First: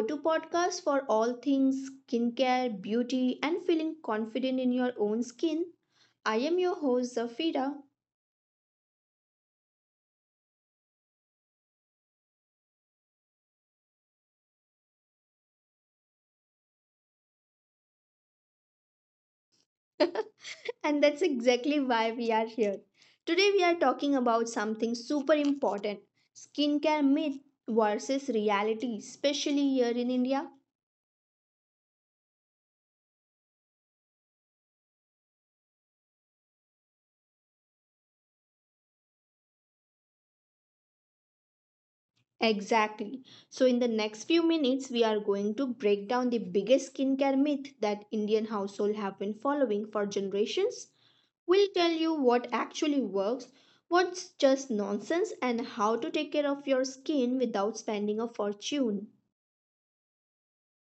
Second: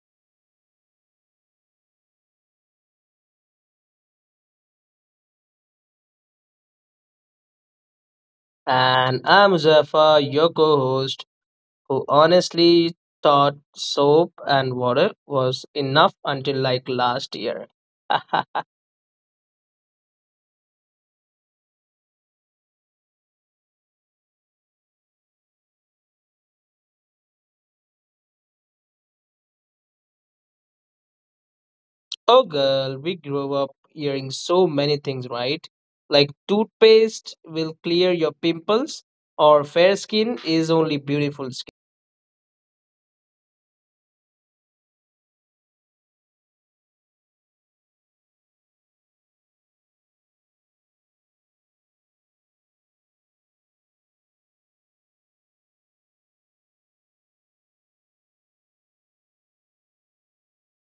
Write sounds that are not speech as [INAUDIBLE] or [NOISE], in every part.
to podcast for all things skincare, beauty, and feeling confident in your own skin. I am your host, Zafira. And I'm Muzaffar, your co host, who honestly thought soap and water was enough until like last year. [LAUGHS] [LAUGHS] And that's exactly why we are here. Today, we are talking about something super important: skincare myth versus reality, especially here in India. Oh, girl, we grew up hearing so many things, right? Like toothpaste will clear your pimples, or fair skin is only beautiful skin. Exactly. So, in the next few minutes, we are going to break down the biggest skincare myth that Indian households have been following for generations. We'll tell you what actually works, what's just nonsense, and how to take care of your skin without spending a fortune.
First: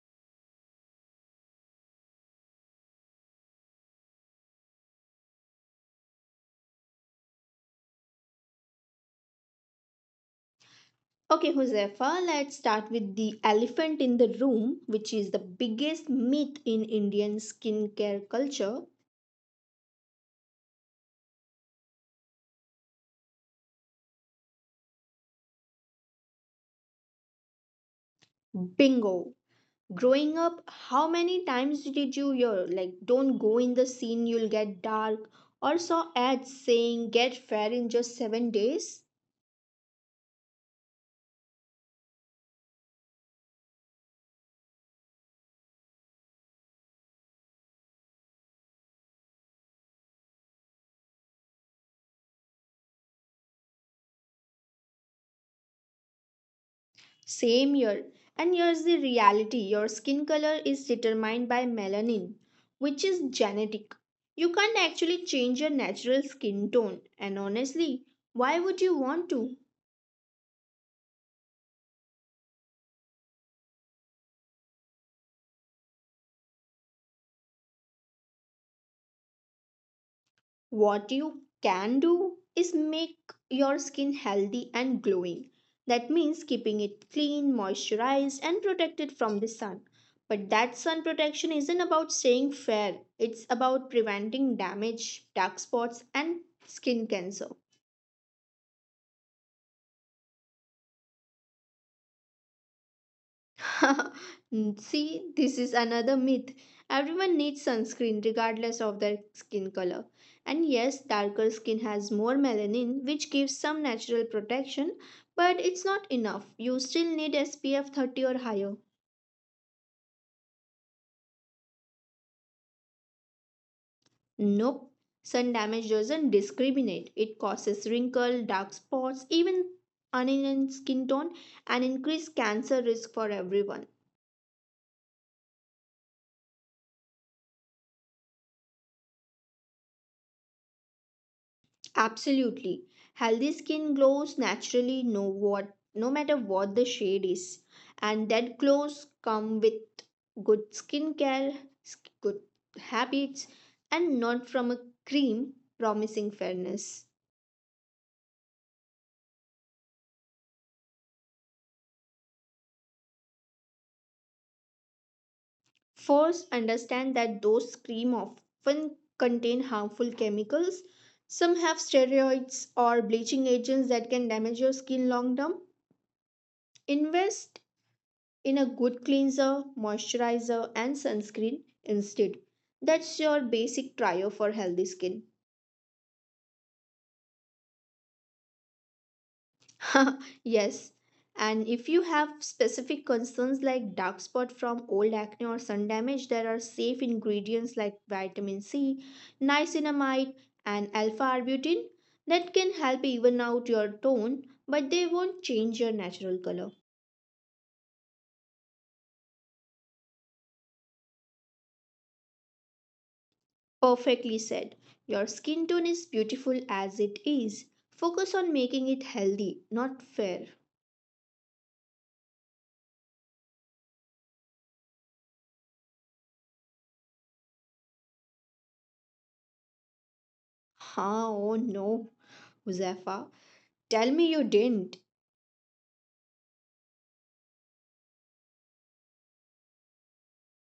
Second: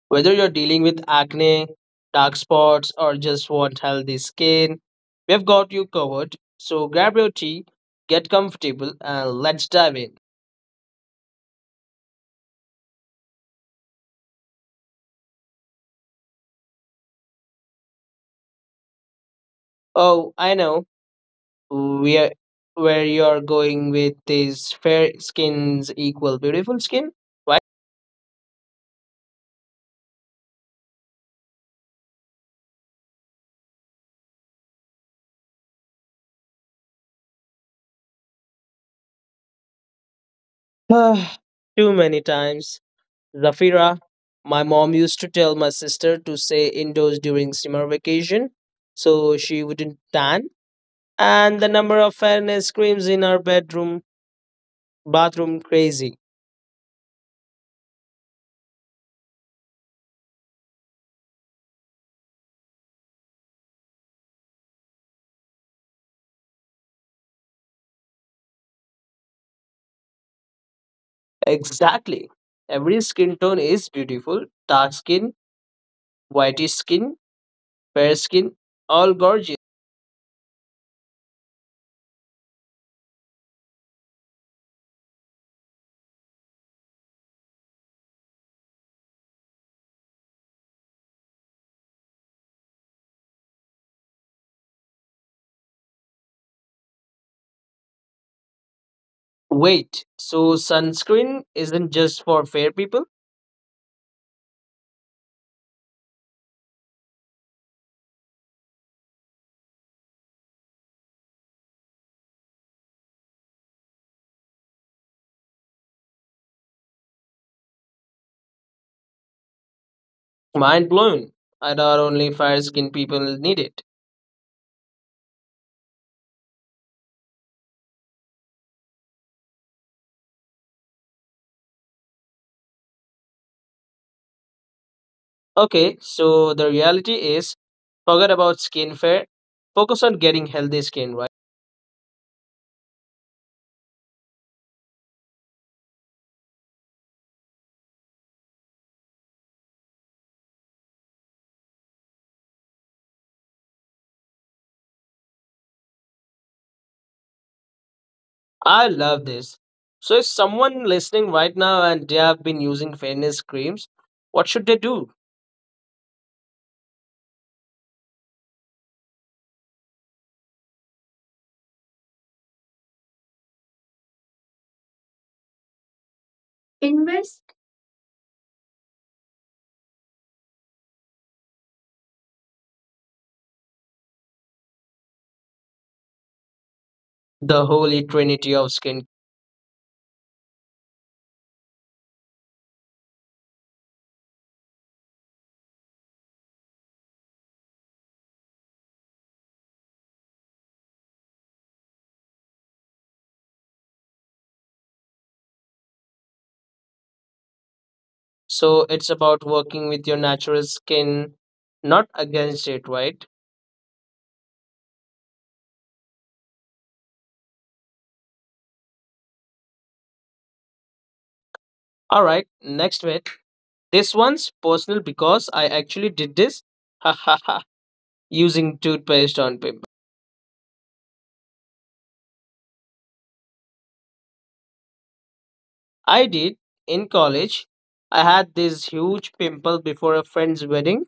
Whether you're dealing with acne, dark spots, or just want healthy skin, we've got you covered. So grab your tea, get comfortable, and let's dive in. Okay, Josefa, let's start with the elephant in the room, which is the biggest myth in Indian skincare culture. Oh, I know where where you're going with this. Fair skins equal beautiful skin, right? Bingo! Growing up, how many times did you hear like, don't go in the scene, you'll get dark, or saw ads saying get fair in just 7 days? [SIGHS] Ah, Too many times. Zafira, my mom used to tell my sister to stay indoors during summer vacation so she wouldn't tan. And the number of fairness creams in our bedroom, bathroom, crazy. Same here. And here's the reality: your skin color is determined by melanin, which is genetic. You can't actually change your natural skin tone, and honestly, why would you want to? Exactly. Every skin tone is beautiful. Dark skin, whitish skin, fair skin, all gorgeous. What you can do is make your skin healthy and glowing. That means keeping it clean, moisturized, and protected from the sun. But that sun protection isn't about staying fair, it's about preventing damage, dark spots, and skin cancer. Wait, so sunscreen isn't just for fair people? [LAUGHS] See, this is another myth. Everyone needs sunscreen regardless of their skin color. And yes, darker skin has more melanin, which gives some natural protection, but it's not enough. You still need SPF 30 or higher. Mind blown. I thought only fair skin people need it. Nope. Sun damage doesn't discriminate. It causes wrinkle, dark spots, even uneven skin tone, and increased cancer risk for everyone. Okay, so the reality is forget about skincare, focus on getting healthy skin, right? Absolutely. Healthy skin glows naturally no matter what the shade is. And that glows come with good skincare, good habits, and not from a cream promising fairness. I love this. So, if someone listening right now and they have been using fairness creams, what should they do? First, understand that those cream often contain harmful chemicals. Some have steroids or bleaching agents that can damage your skin long term. Invest. Invest in a good cleanser, moisturizer, and sunscreen instead. That's your basic trio for healthy skin. The holy trinity of skin. [LAUGHS] Yes. And if you have specific concerns like dark spot from old acne or sun damage, there are safe ingredients like vitamin C, niacinamide, and alpha arbutin that can help even out your tone, but they won't change your natural color. So, it's about working with your natural skin, not against it, right? Perfectly said. Your skin tone is beautiful as it is. Focus on making it healthy, not fair. All right, next bit. This one's personal because I actually did this. [LAUGHS] Using toothpaste on pimple. Huh, oh no, Huzaifa. Tell me you didn't. I did, in college. I had this huge pimple before a friend's wedding,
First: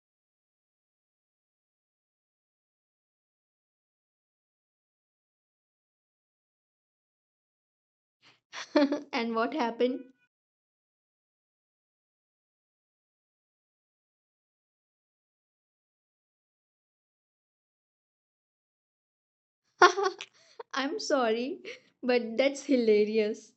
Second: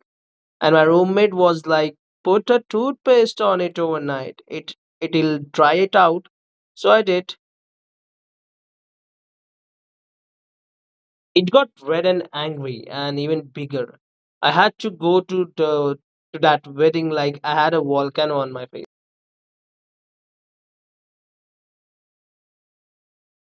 and my roommate was like, put a toothpaste on it overnight. It'll dry it out. So I did. [LAUGHS] And what happened? It got red and angry and even bigger. I had to go to that wedding like I had a volcano on my face. [LAUGHS] I'm sorry, but that's hilarious.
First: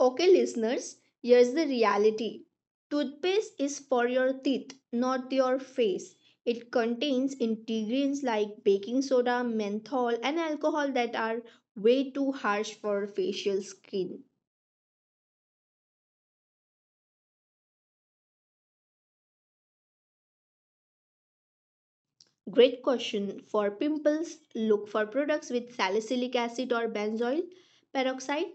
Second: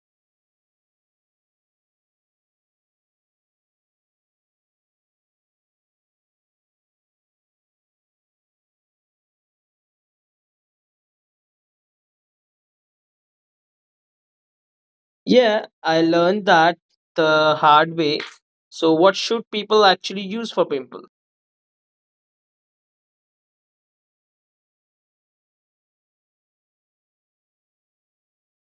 Okay, listeners, here's the reality: toothpaste is for your teeth, not your face. It contains ingredients like baking soda, menthol, and alcohol that are way too harsh for facial skin. Yeah, I learned that the hard way. So, what should people actually use for pimple? Great question. For pimples, look for products with salicylic acid or benzoyl peroxide.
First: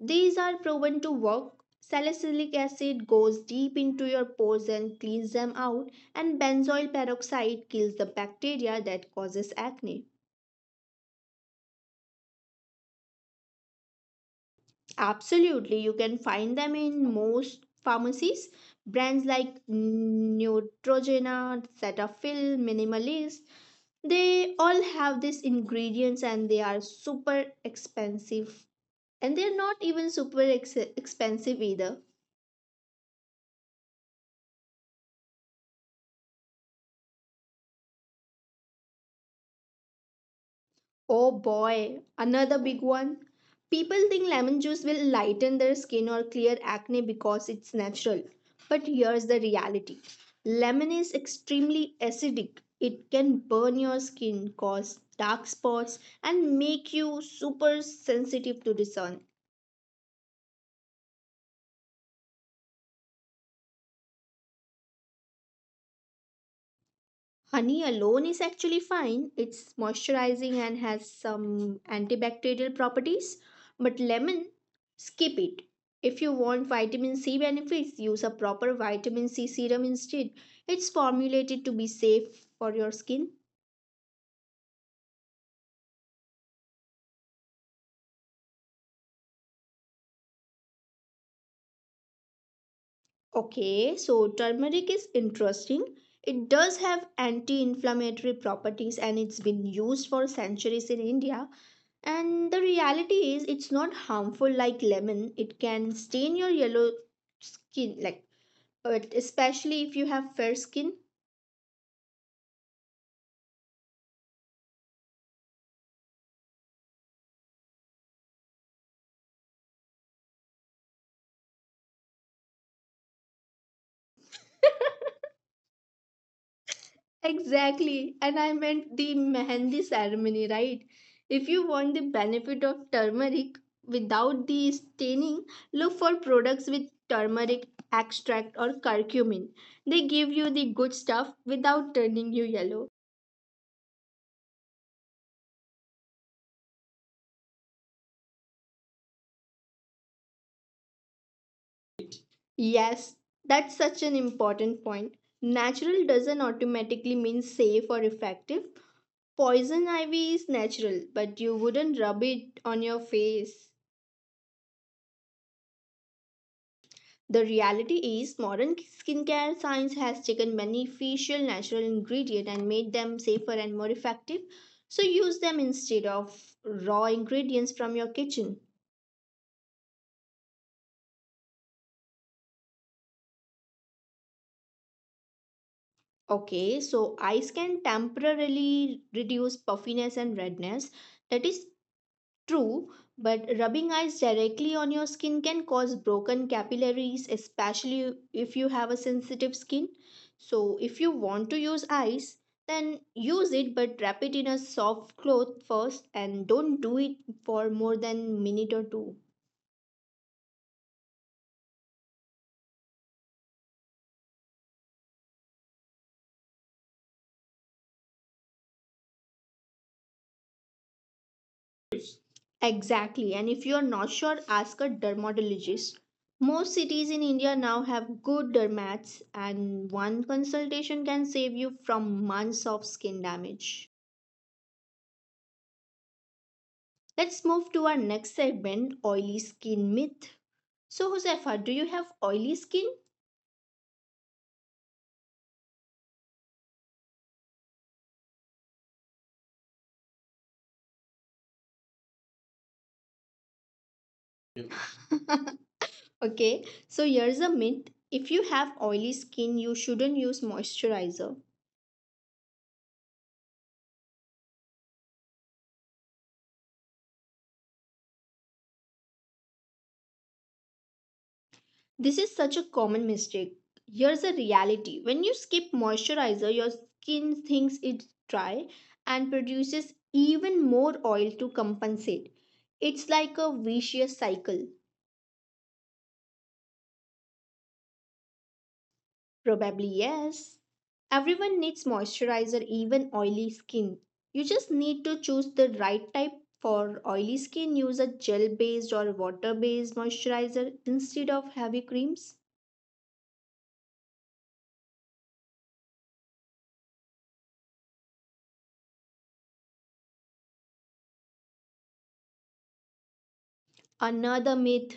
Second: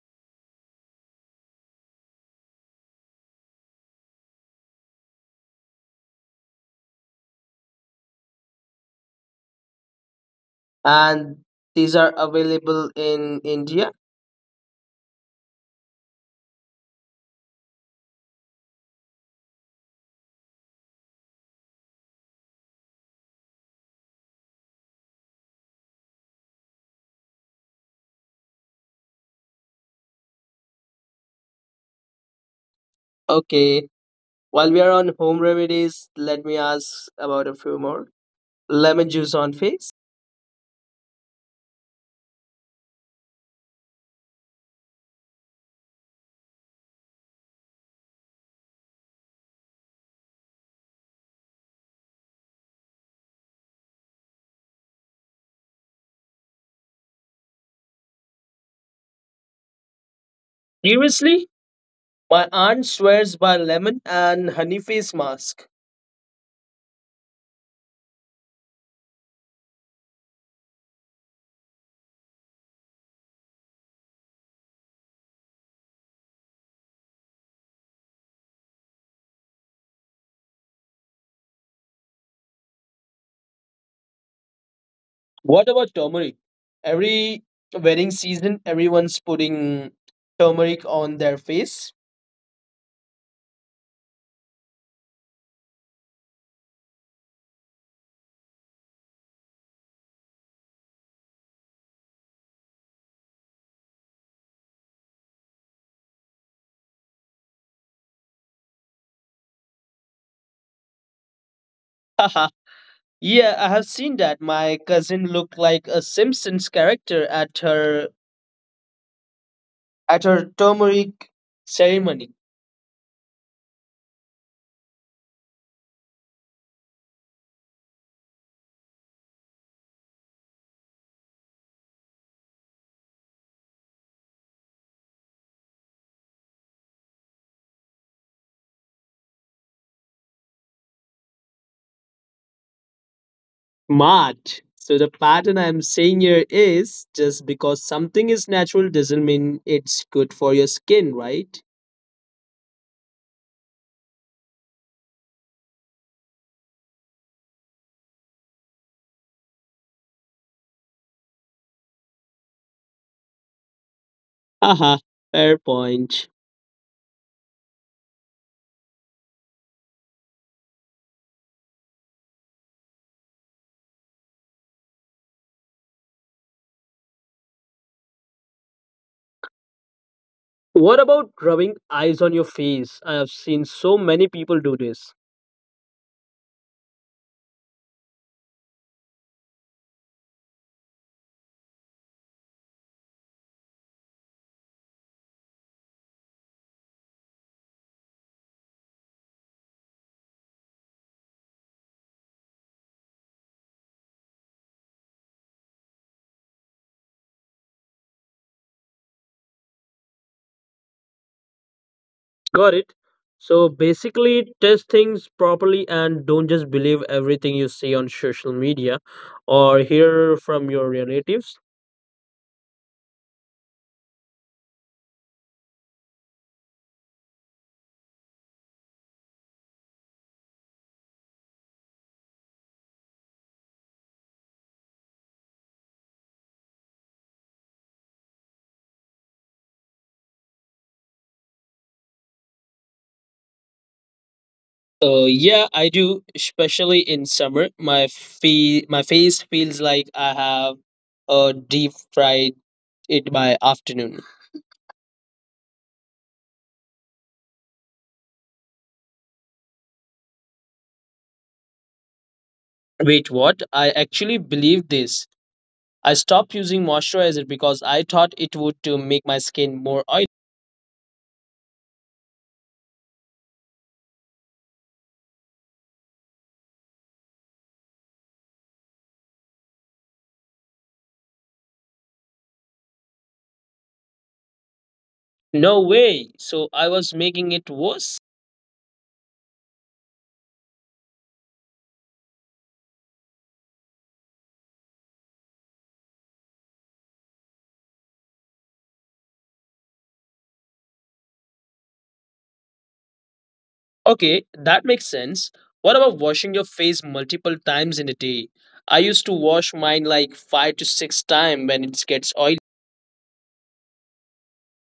These are proven to work. Salicylic acid goes deep into your pores and cleans them out, and benzoyl peroxide kills the bacteria that causes acne. And these are available in India. Absolutely, you can find them in most pharmacies. Brands like Neutrogena, Cetaphil, Minimalist, they all have these ingredients, and they are super expensive. And they're not even super expensive either. Okay, while we are on home remedies, let me ask about a few more. Lemon juice on face. Oh boy, another big one. People think lemon juice will lighten their skin or clear acne because it's natural. But here's the reality: lemon is extremely acidic. It can burn your skin, cause dark spots, and make you super sensitive to the sun. Seriously? My aunt swears by lemon and honey face mask. Honey alone is actually fine. It's moisturizing and has some antibacterial properties. But lemon, skip it. If you want vitamin C benefits, use a proper vitamin C serum instead. It's formulated to be safe for your skin. What about turmeric? Every wedding season, everyone's putting turmeric on their face. Okay, so turmeric is interesting. It does have anti inflammatory properties and it's been used for centuries in India. And the reality is, it's not harmful like lemon. It can stain your yellow skin, like especially if you have fair skin. [LAUGHS] Yeah, I have seen that. My cousin looked like a Simpsons character at her turmeric ceremony. [LAUGHS] Exactly. And I meant the mehendi ceremony, right? If you want the benefit of turmeric without the staining, look for products with turmeric extract or curcumin. They give you the good stuff without turning you yellow. Smart. So the pattern I'm saying here is just because something is natural doesn't mean it's good for your skin, right? Yes, that's such an important point. Natural doesn't automatically mean safe or effective. Poison ivy is natural, but you wouldn't rub it on your face. Haha, fair point. The reality is, modern skincare science has taken many facial natural ingredients and made them safer and more effective. So use them instead of raw ingredients from your kitchen. What about rubbing eyes on your face? I have seen so many people do this. Okay, so ice can temporarily reduce puffiness and redness. That is true, but rubbing ice directly on your skin can cause broken capillaries, especially if you have a sensitive skin. So, if you want to use ice, then use it, but wrap it in a soft cloth first and don't do it for more than minute or two. Got it. So basically, test things properly and don't just believe everything you see on social media or hear from your relatives. Exactly, and if you are not sure, ask a dermatologist. Most cities in India now have good dermats, and one consultation can save you from months of skin damage. Let's move to our next segment: oily skin myth. So, Josefa, do you have oily skin? Yeah, I do, especially in summer. My face feels like I have uh, deep fried it by afternoon. Yep. [LAUGHS] Okay, so here's a myth: if you have oily skin, you shouldn't use moisturizer. Wait, what? I actually believe this. I stopped using moisturizer because I thought it would to make my skin more oily. This is such a common mistake. Here's a reality: when you skip moisturizer, your skin thinks it's dry and produces even more oil to compensate. It's like a vicious cycle. No way. So I was making it worse. Probably yes. Everyone needs moisturizer, even oily skin. You just need to choose the right type. For oily skin, use a gel based or water based moisturizer instead of heavy creams. Okay, that makes sense. What about washing your face multiple times in a day? I used to wash mine like five to six times when it gets oily. Another myth:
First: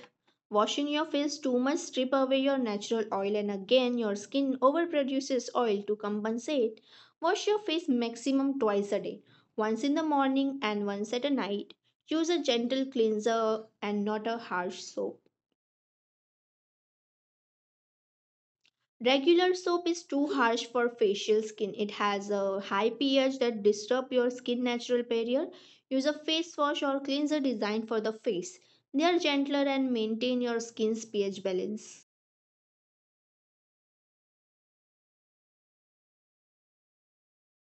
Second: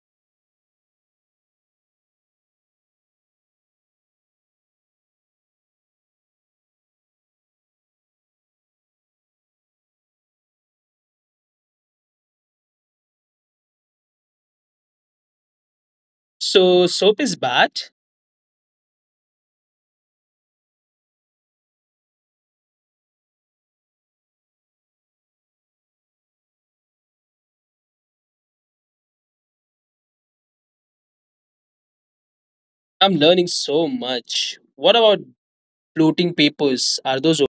washing your face too much strip away your natural oil, and again your skin overproduces oil to compensate. Wash your face maximum twice a day, once in the morning and once at night. Use a gentle cleanser and not a harsh soap. So soap is bad. Regular soap is too harsh for facial skin. It has a high pH that disturb your skin natural barrier. Use a face wash or cleanser designed for the face. They are gentler and maintain your skin's pH balance. I'm learning so much. What about bloating papers? Are those?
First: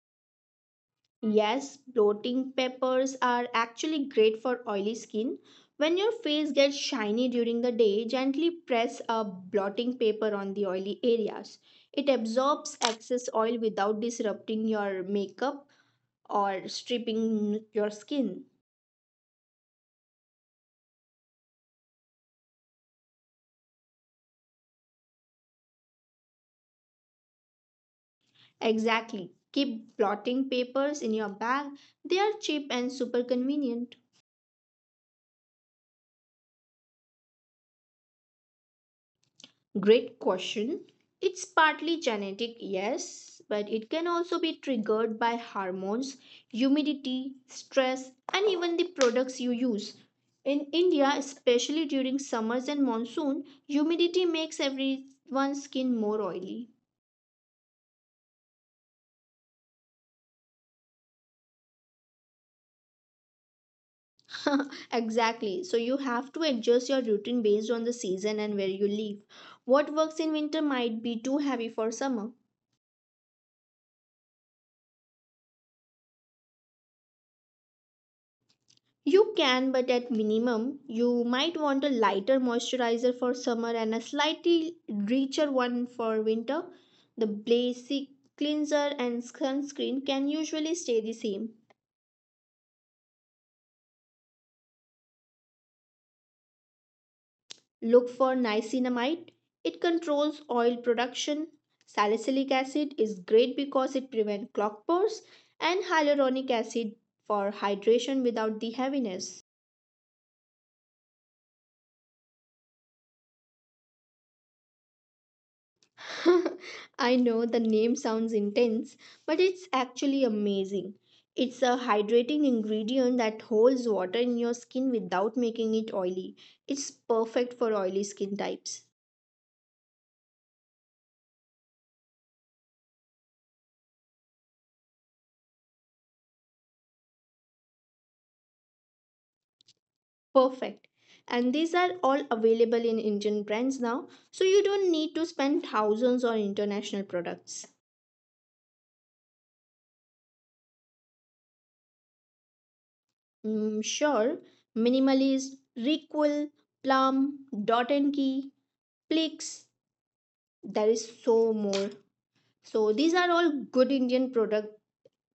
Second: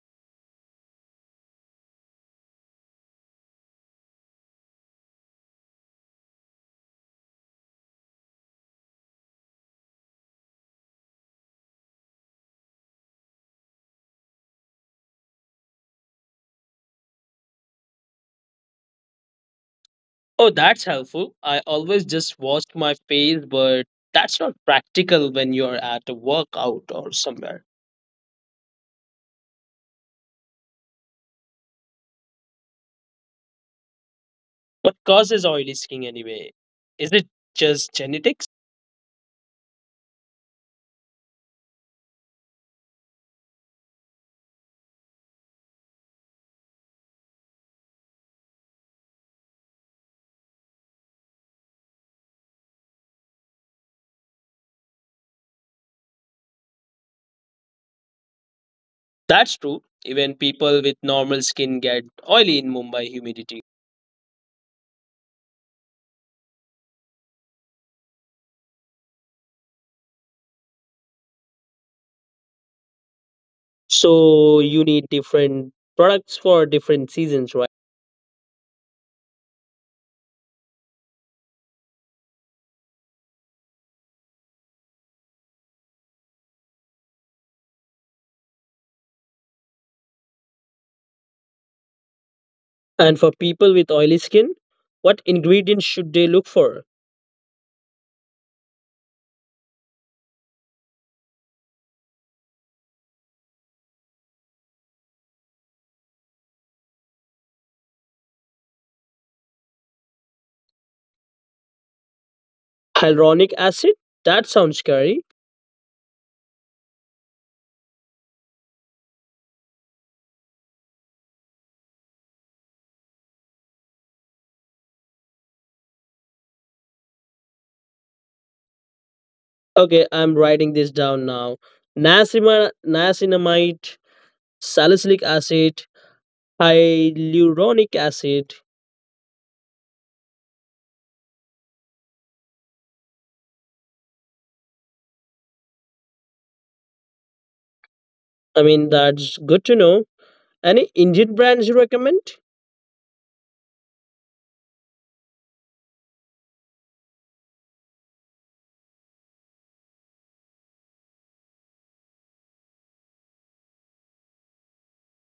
Yes, bloating peppers are actually great for oily skin. When your face gets shiny during the day, gently press a blotting paper on the oily areas. It absorbs excess oil without disrupting your makeup or stripping your skin. Oh, that's helpful. I always just washed my face, but that's not practical when you're at a workout or somewhere. Exactly. Keep blotting papers in your bag. They are cheap and super convenient. What causes oily skin anyway? Is it just genetics? Great question. It's partly genetic, yes, but it can also be triggered by hormones, humidity, stress, and even the products you use. In India, especially during summers and monsoon, humidity makes everyone's skin more oily. That's true. Even people with normal skin get oily in Mumbai humidity. [LAUGHS] Exactly. So you have to adjust your routine based on the season and where you live. What works in winter might be too heavy for summer. So you need different products for different seasons, right? You can, but at minimum, you might want a lighter moisturizer for summer and a slightly richer one for winter. The basic cleanser and sunscreen can usually stay the same. And for people with oily skin, what ingredients should they look for? Look for niacinamide. It controls oil production. Salicylic acid is great because it prevents clogged pores, and hyaluronic acid for hydration without the heaviness. Hyaluronic acid? That sounds scary. [LAUGHS] I know the name sounds intense, but it's actually amazing. It's a hydrating ingredient that holds water in your skin without making it oily. It's perfect for oily skin types. Okay, I'm writing this down now. Niacinamide, salicylic acid, hyaluronic acid. Perfect. And these are all available in Indian brands now, so you don't need to spend thousands on international products. I mean, that's good to know. Any Indian brands you recommend? Sure, Minimalist, Requil, Plum, Dot and Key, Plix, there is so more. So these are all good Indian product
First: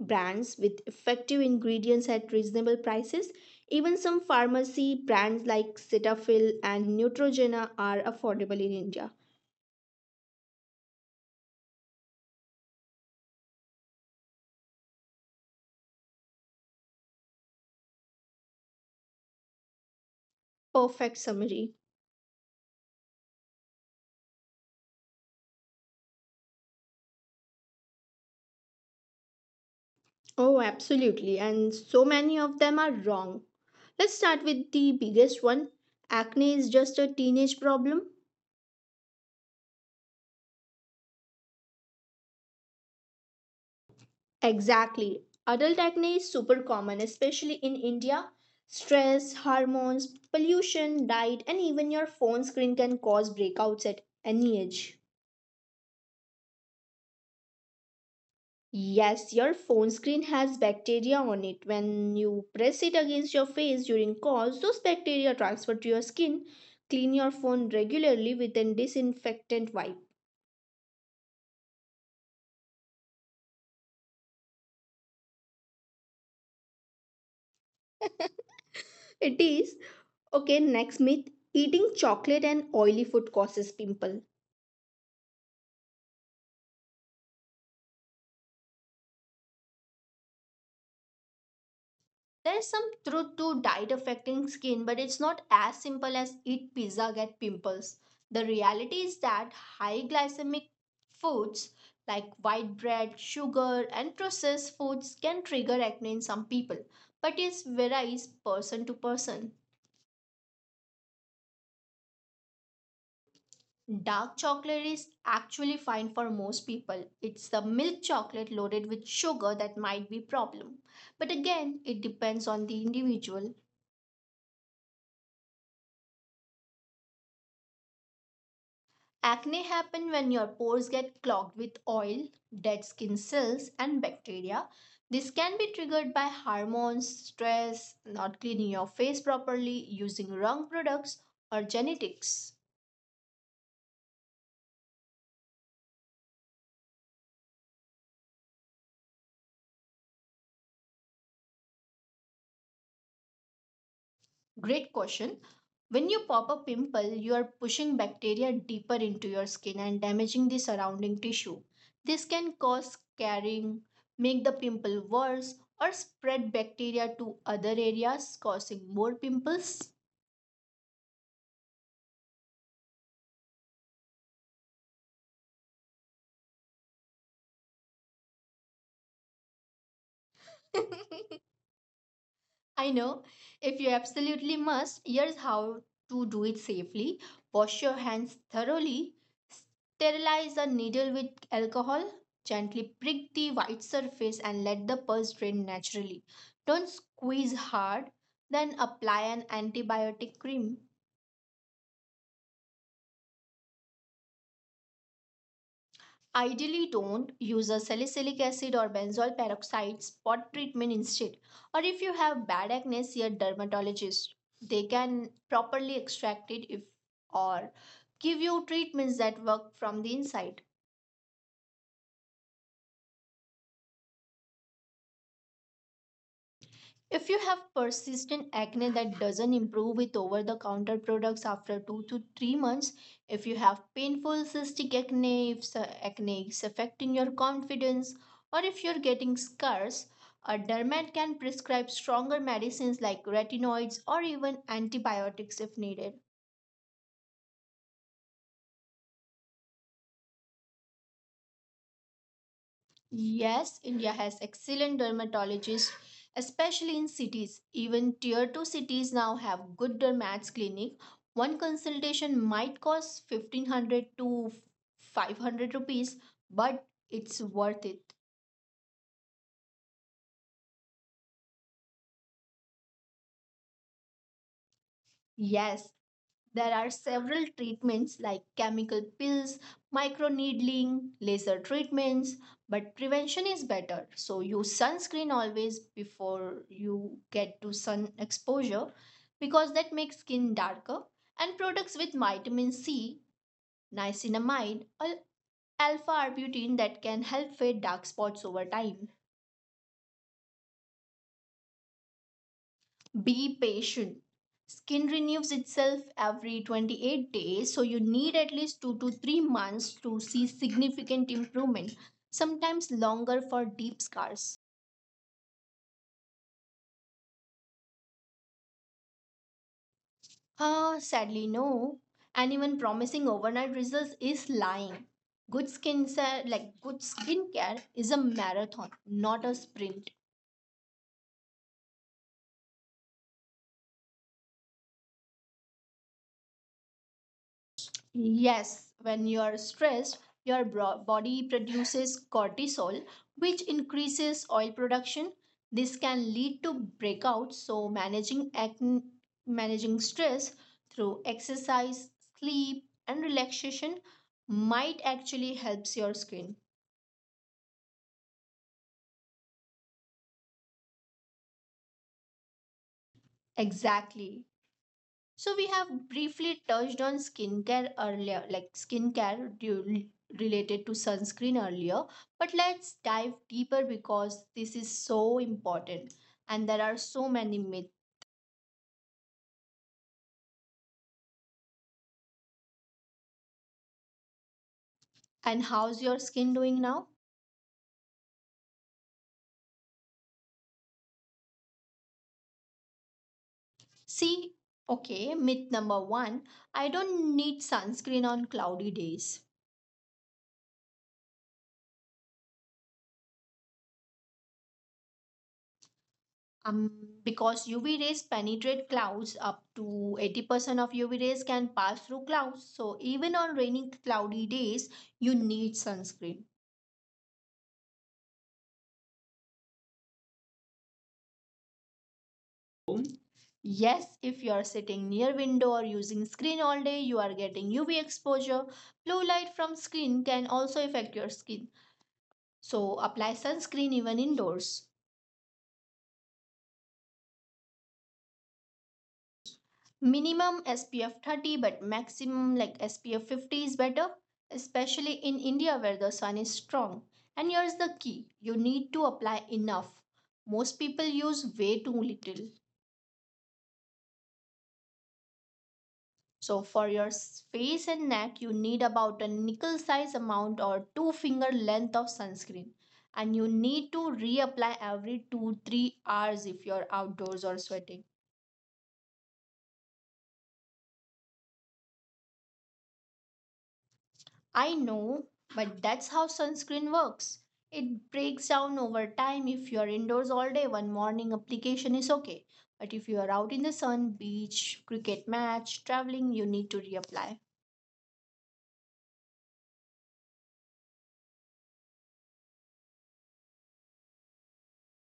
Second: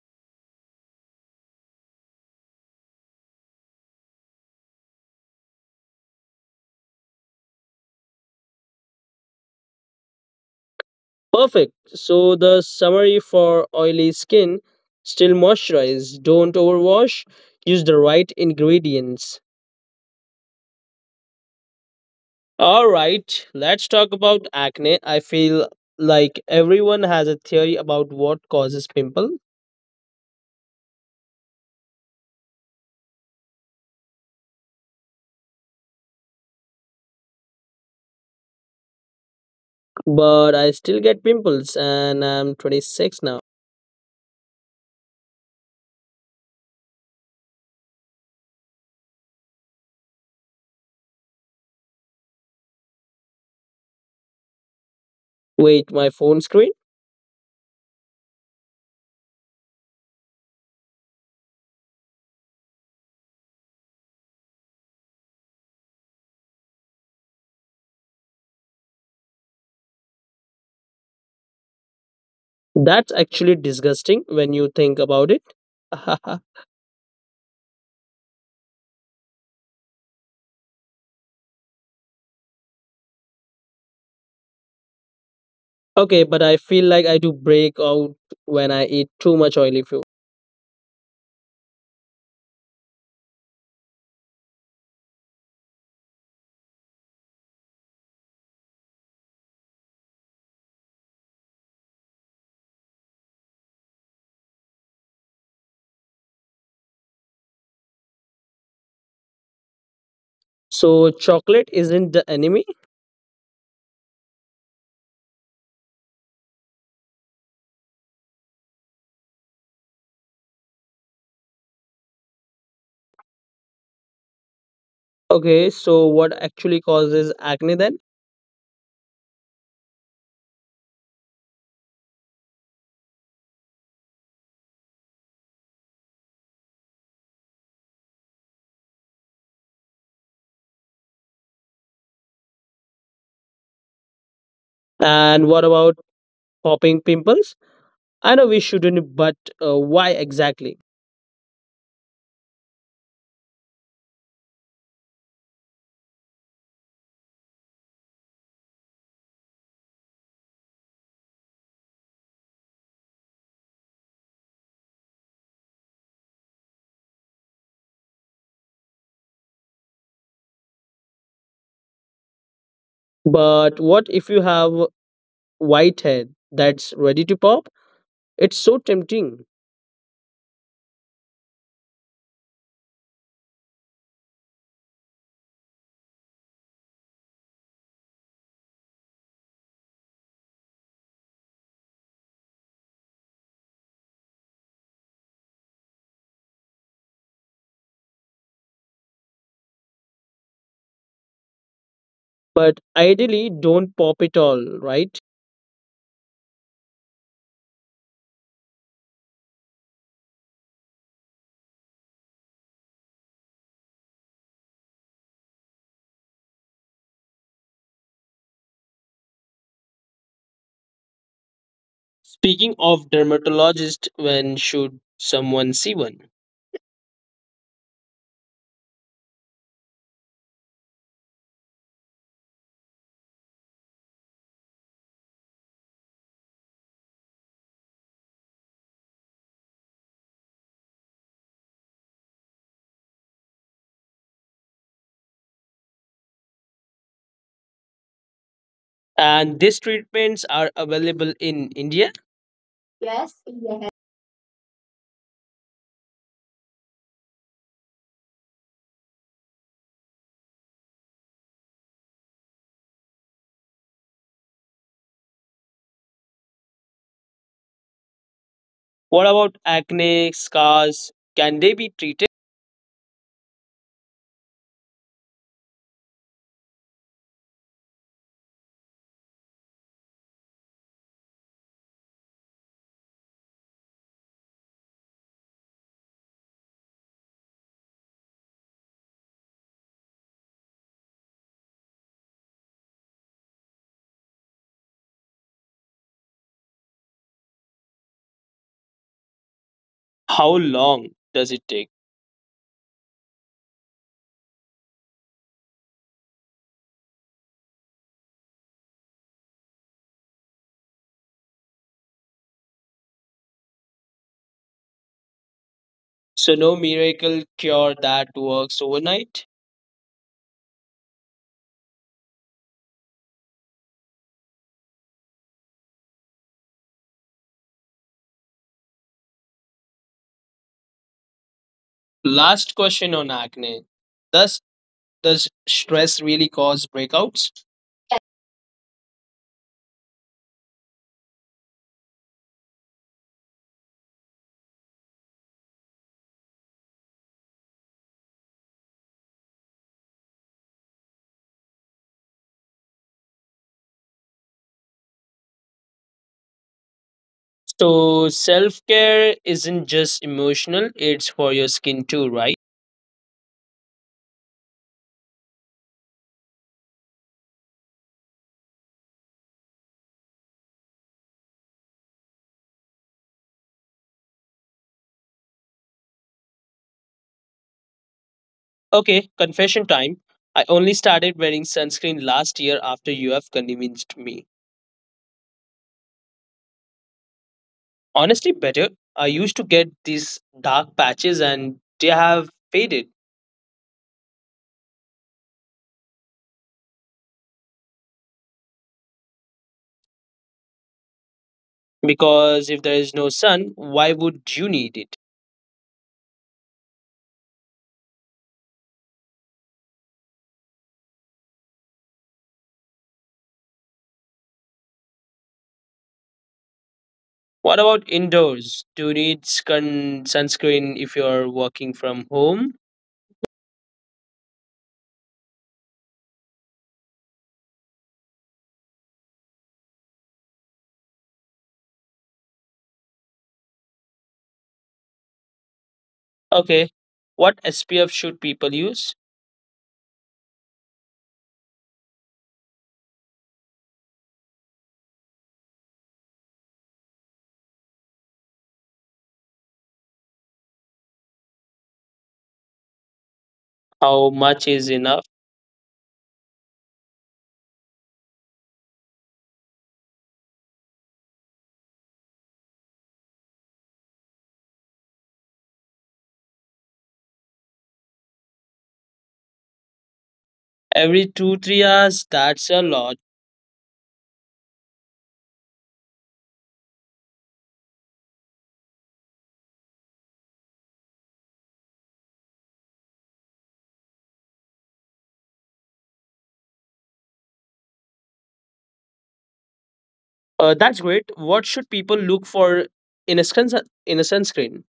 brands with effective ingredients at reasonable prices. Even some pharmacy brands like Cetaphil and Neutrogena are affordable in India. Perfect. So the summary for oily skin, still moisturize, don't overwash, use the right ingredients. Perfect summary. All right, let's talk about acne. I feel like everyone has a theory about what causes pimple, Oh, absolutely. And so many of them are wrong. Let's start with the biggest one. Acne is just a teenage problem. but I still get pimples, and I'm 26 now. Exactly. Adult acne is super common, especially in India. Stress, hormones, pollution, diet, and even your phone screen can cause breakouts at any age. Wait, my phone screen? Yes, your phone screen has bacteria on it. When you press it against your face during calls, those bacteria transfer to your skin. Clean your phone regularly with a disinfectant wipe. That's actually disgusting when you think about it. [LAUGHS] [LAUGHS] It is. Okay, next myth: eating chocolate and oily food causes pimple. Okay, but I feel like I do break out when I eat too much oily food. There's some truth to diet affecting skin, but it's not as simple as eat pizza, get pimples. The reality is that high glycemic foods like white bread, sugar, and processed foods can trigger acne in some people, but it varies person to person. So chocolate isn't the enemy. Dark chocolate is actually fine for most people. It's the milk chocolate loaded with sugar that might be problem. But again, it depends on the individual. Okay, so what actually causes acne then? Acne happen when your pores get clogged with oil, dead skin cells, and bacteria. This can be triggered by hormones, stress, not cleaning your face properly, using wrong products, or genetics. And what about popping pimples? I know we shouldn't, but why exactly? Great question. When you pop a pimple, you are pushing bacteria deeper into your skin and damaging the surrounding tissue. This can cause scarring, make the pimple worse, or spread bacteria to other areas, causing more pimples. But what if you have white head that's ready to pop? It's so tempting, [LAUGHS] I know. If you absolutely must, here's how to do it safely. Wash your hands thoroughly. Sterilize a needle with alcohol. Gently prick the white surface and let the pus drain naturally. Don't squeeze hard. Then apply an antibiotic cream. but ideally don't pop it all, right? Ideally, don't use a salicylic acid or benzoyl peroxide spot treatment instead, or if you have bad acne, see a dermatologist. They can properly extract it if or give you treatments that work from the inside. Speaking of dermatologist, when should someone see one? If you have persistent acne that doesn't improve with over the counter products after 2 to 3 months, if you have painful cystic acne, if the acne is affecting your confidence, or if you're getting scars, a dermat can prescribe stronger medicines like retinoids or even antibiotics if needed. And these treatments are available in India? Yes. Yes, India has excellent dermatologists, especially in cities. Even tier 2 cities now have good dermats clinic. One consultation might cost 1500 to 500 rupees, but it's worth it. What about acne, scars? Can they be treated? Yes, there are several treatments like chemical pills, microneedling, laser treatments, but prevention is better. So use sunscreen always before you get to sun exposure, because that makes skin darker. And products with vitamin C, niacinamide, or alpha arbutin that can help fade dark spots over time. How long does it take? Be patient. Skin renews itself every 28 days, so you need at least 2 to 3 months to see significant improvement, sometimes longer for deep scars. So, no miracle cure that works overnight. Sadly, no. Anyone promising overnight results is lying. Good skin care, like good skincare, is a marathon, not a sprint. Last question on acne. Does does stress really cause breakouts? Yes, when you are stressed, your body produces cortisol, which increases oil production. This can lead to breakouts, so managing acne, managing stress through exercise, sleep, and relaxation might actually helps your skin. So, self care isn't just emotional, it's for your skin too, right? Exactly. So we have briefly touched on skincare earlier, like skincare related to sunscreen earlier, but let's dive deeper because this is so important and there are so many myths. Okay, confession time. I only started wearing sunscreen last year after you have convinced me. And how's your skin doing now? Honestly, better. I used to get these dark patches, and they have faded. See, okay, myth number 1, I don't need sunscreen on cloudy days. Because if there is no sun, why would you need it? Um, because UV rays penetrate clouds, up to 80% of UV rays can pass through clouds. So, even on rainy, cloudy days, you need sunscreen. What about indoors? Do you need sunscreen if you're working from Oh. home? Yes, if you are sitting near window or using screen all day, you are getting UV exposure. Blue light from screen can also affect your skin. So, apply sunscreen even indoors. Okay. What SPF should people use? Minimum SPF 30, but maximum like SPF 50 is better, especially in India where the sun is strong. And here's the key: you need to apply enough. Most people use way too little. How much is enough? So, for your face and neck, you need about a nickel size amount or two finger length of sunscreen. And you need to reapply every 2 to 3 hours if you're outdoors or sweating. Every 2, 3 hours, that's a lot. I know, but that's how sunscreen works. It breaks down over time. If you're indoors all day, one morning application is okay. But if you are out in the sun, beach, cricket match, traveling, you need to reapply. That's great. What should people look for in a sunscreen?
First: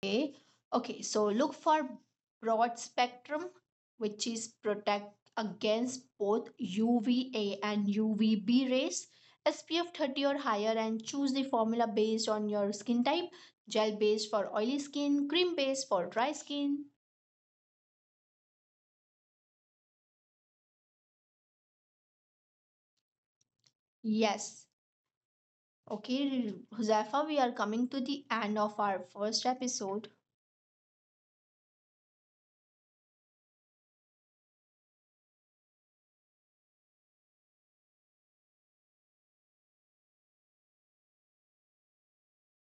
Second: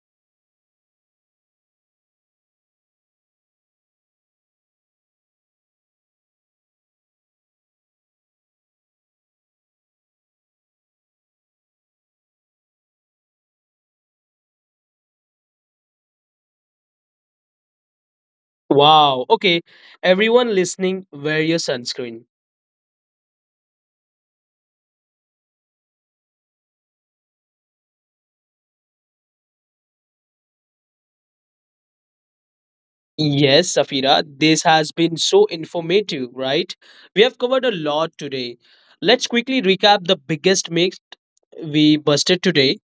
Okay. Okay. So look for broad spectrum, which is protect against both UVA and UVB rays. SPF 30 or higher, and choose the formula based on your skin type. Gel based for oily skin, cream based for dry skin. Wow. Okay. Everyone listening, wear your sunscreen. Yes. Okay, Huzafa, we are coming to the end of our first episode. Yes, Safira, this has been so informative, right? We have covered a lot today. Let's quickly recap the biggest myth we busted today.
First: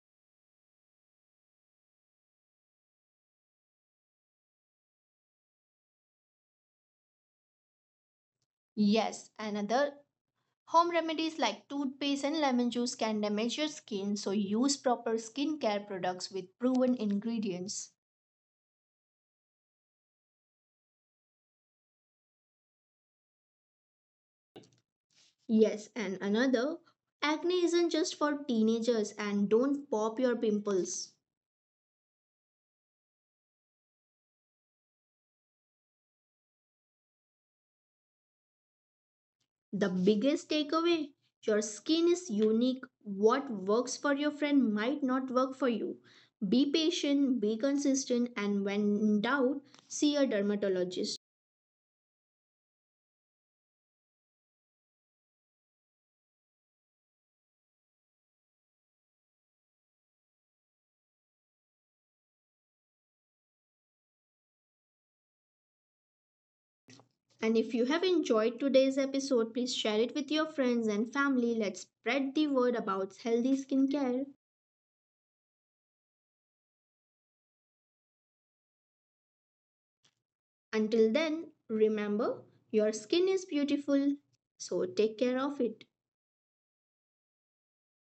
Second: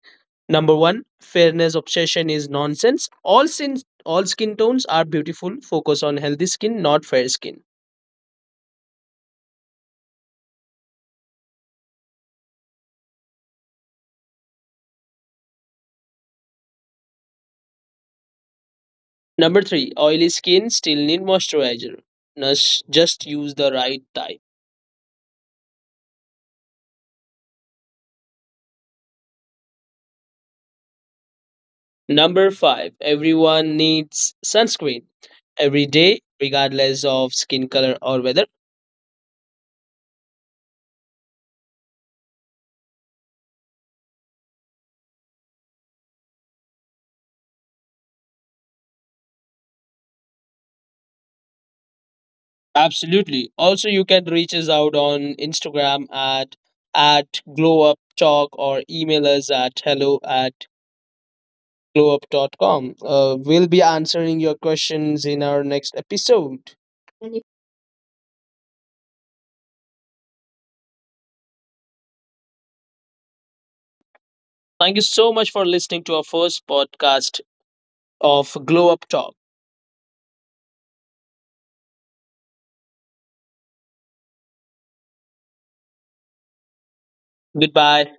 Number one, fairness obsession is nonsense. All sins, all skin tones are beautiful. Focus on healthy skin, not fair skin. Yes, another. Home remedies like toothpaste and lemon juice can damage your skin, so use proper skincare products with proven ingredients. Number three, oily skin still need moisturizer. Just use the right type. Yes, and another, acne isn't just for teenagers, and don't pop your pimples. Number five, everyone needs sunscreen every day, regardless of skin color or weather. The biggest takeaway: your skin is unique. What works for your friend might not work for you. Be patient, be consistent, and when in doubt, see a dermatologist. Absolutely. Also, you can reach us out on Instagram at glow up talk, or email us at hello@glowup.com. We'll be answering your questions in our next episode. Thank And if you have enjoyed today's episode, please share it with your friends and family. Let's spread the word about healthy skincare. you so much for listening to our first podcast of Glow Up Talk. Until then, remember, your skin is beautiful, so take care of it. Goodbye.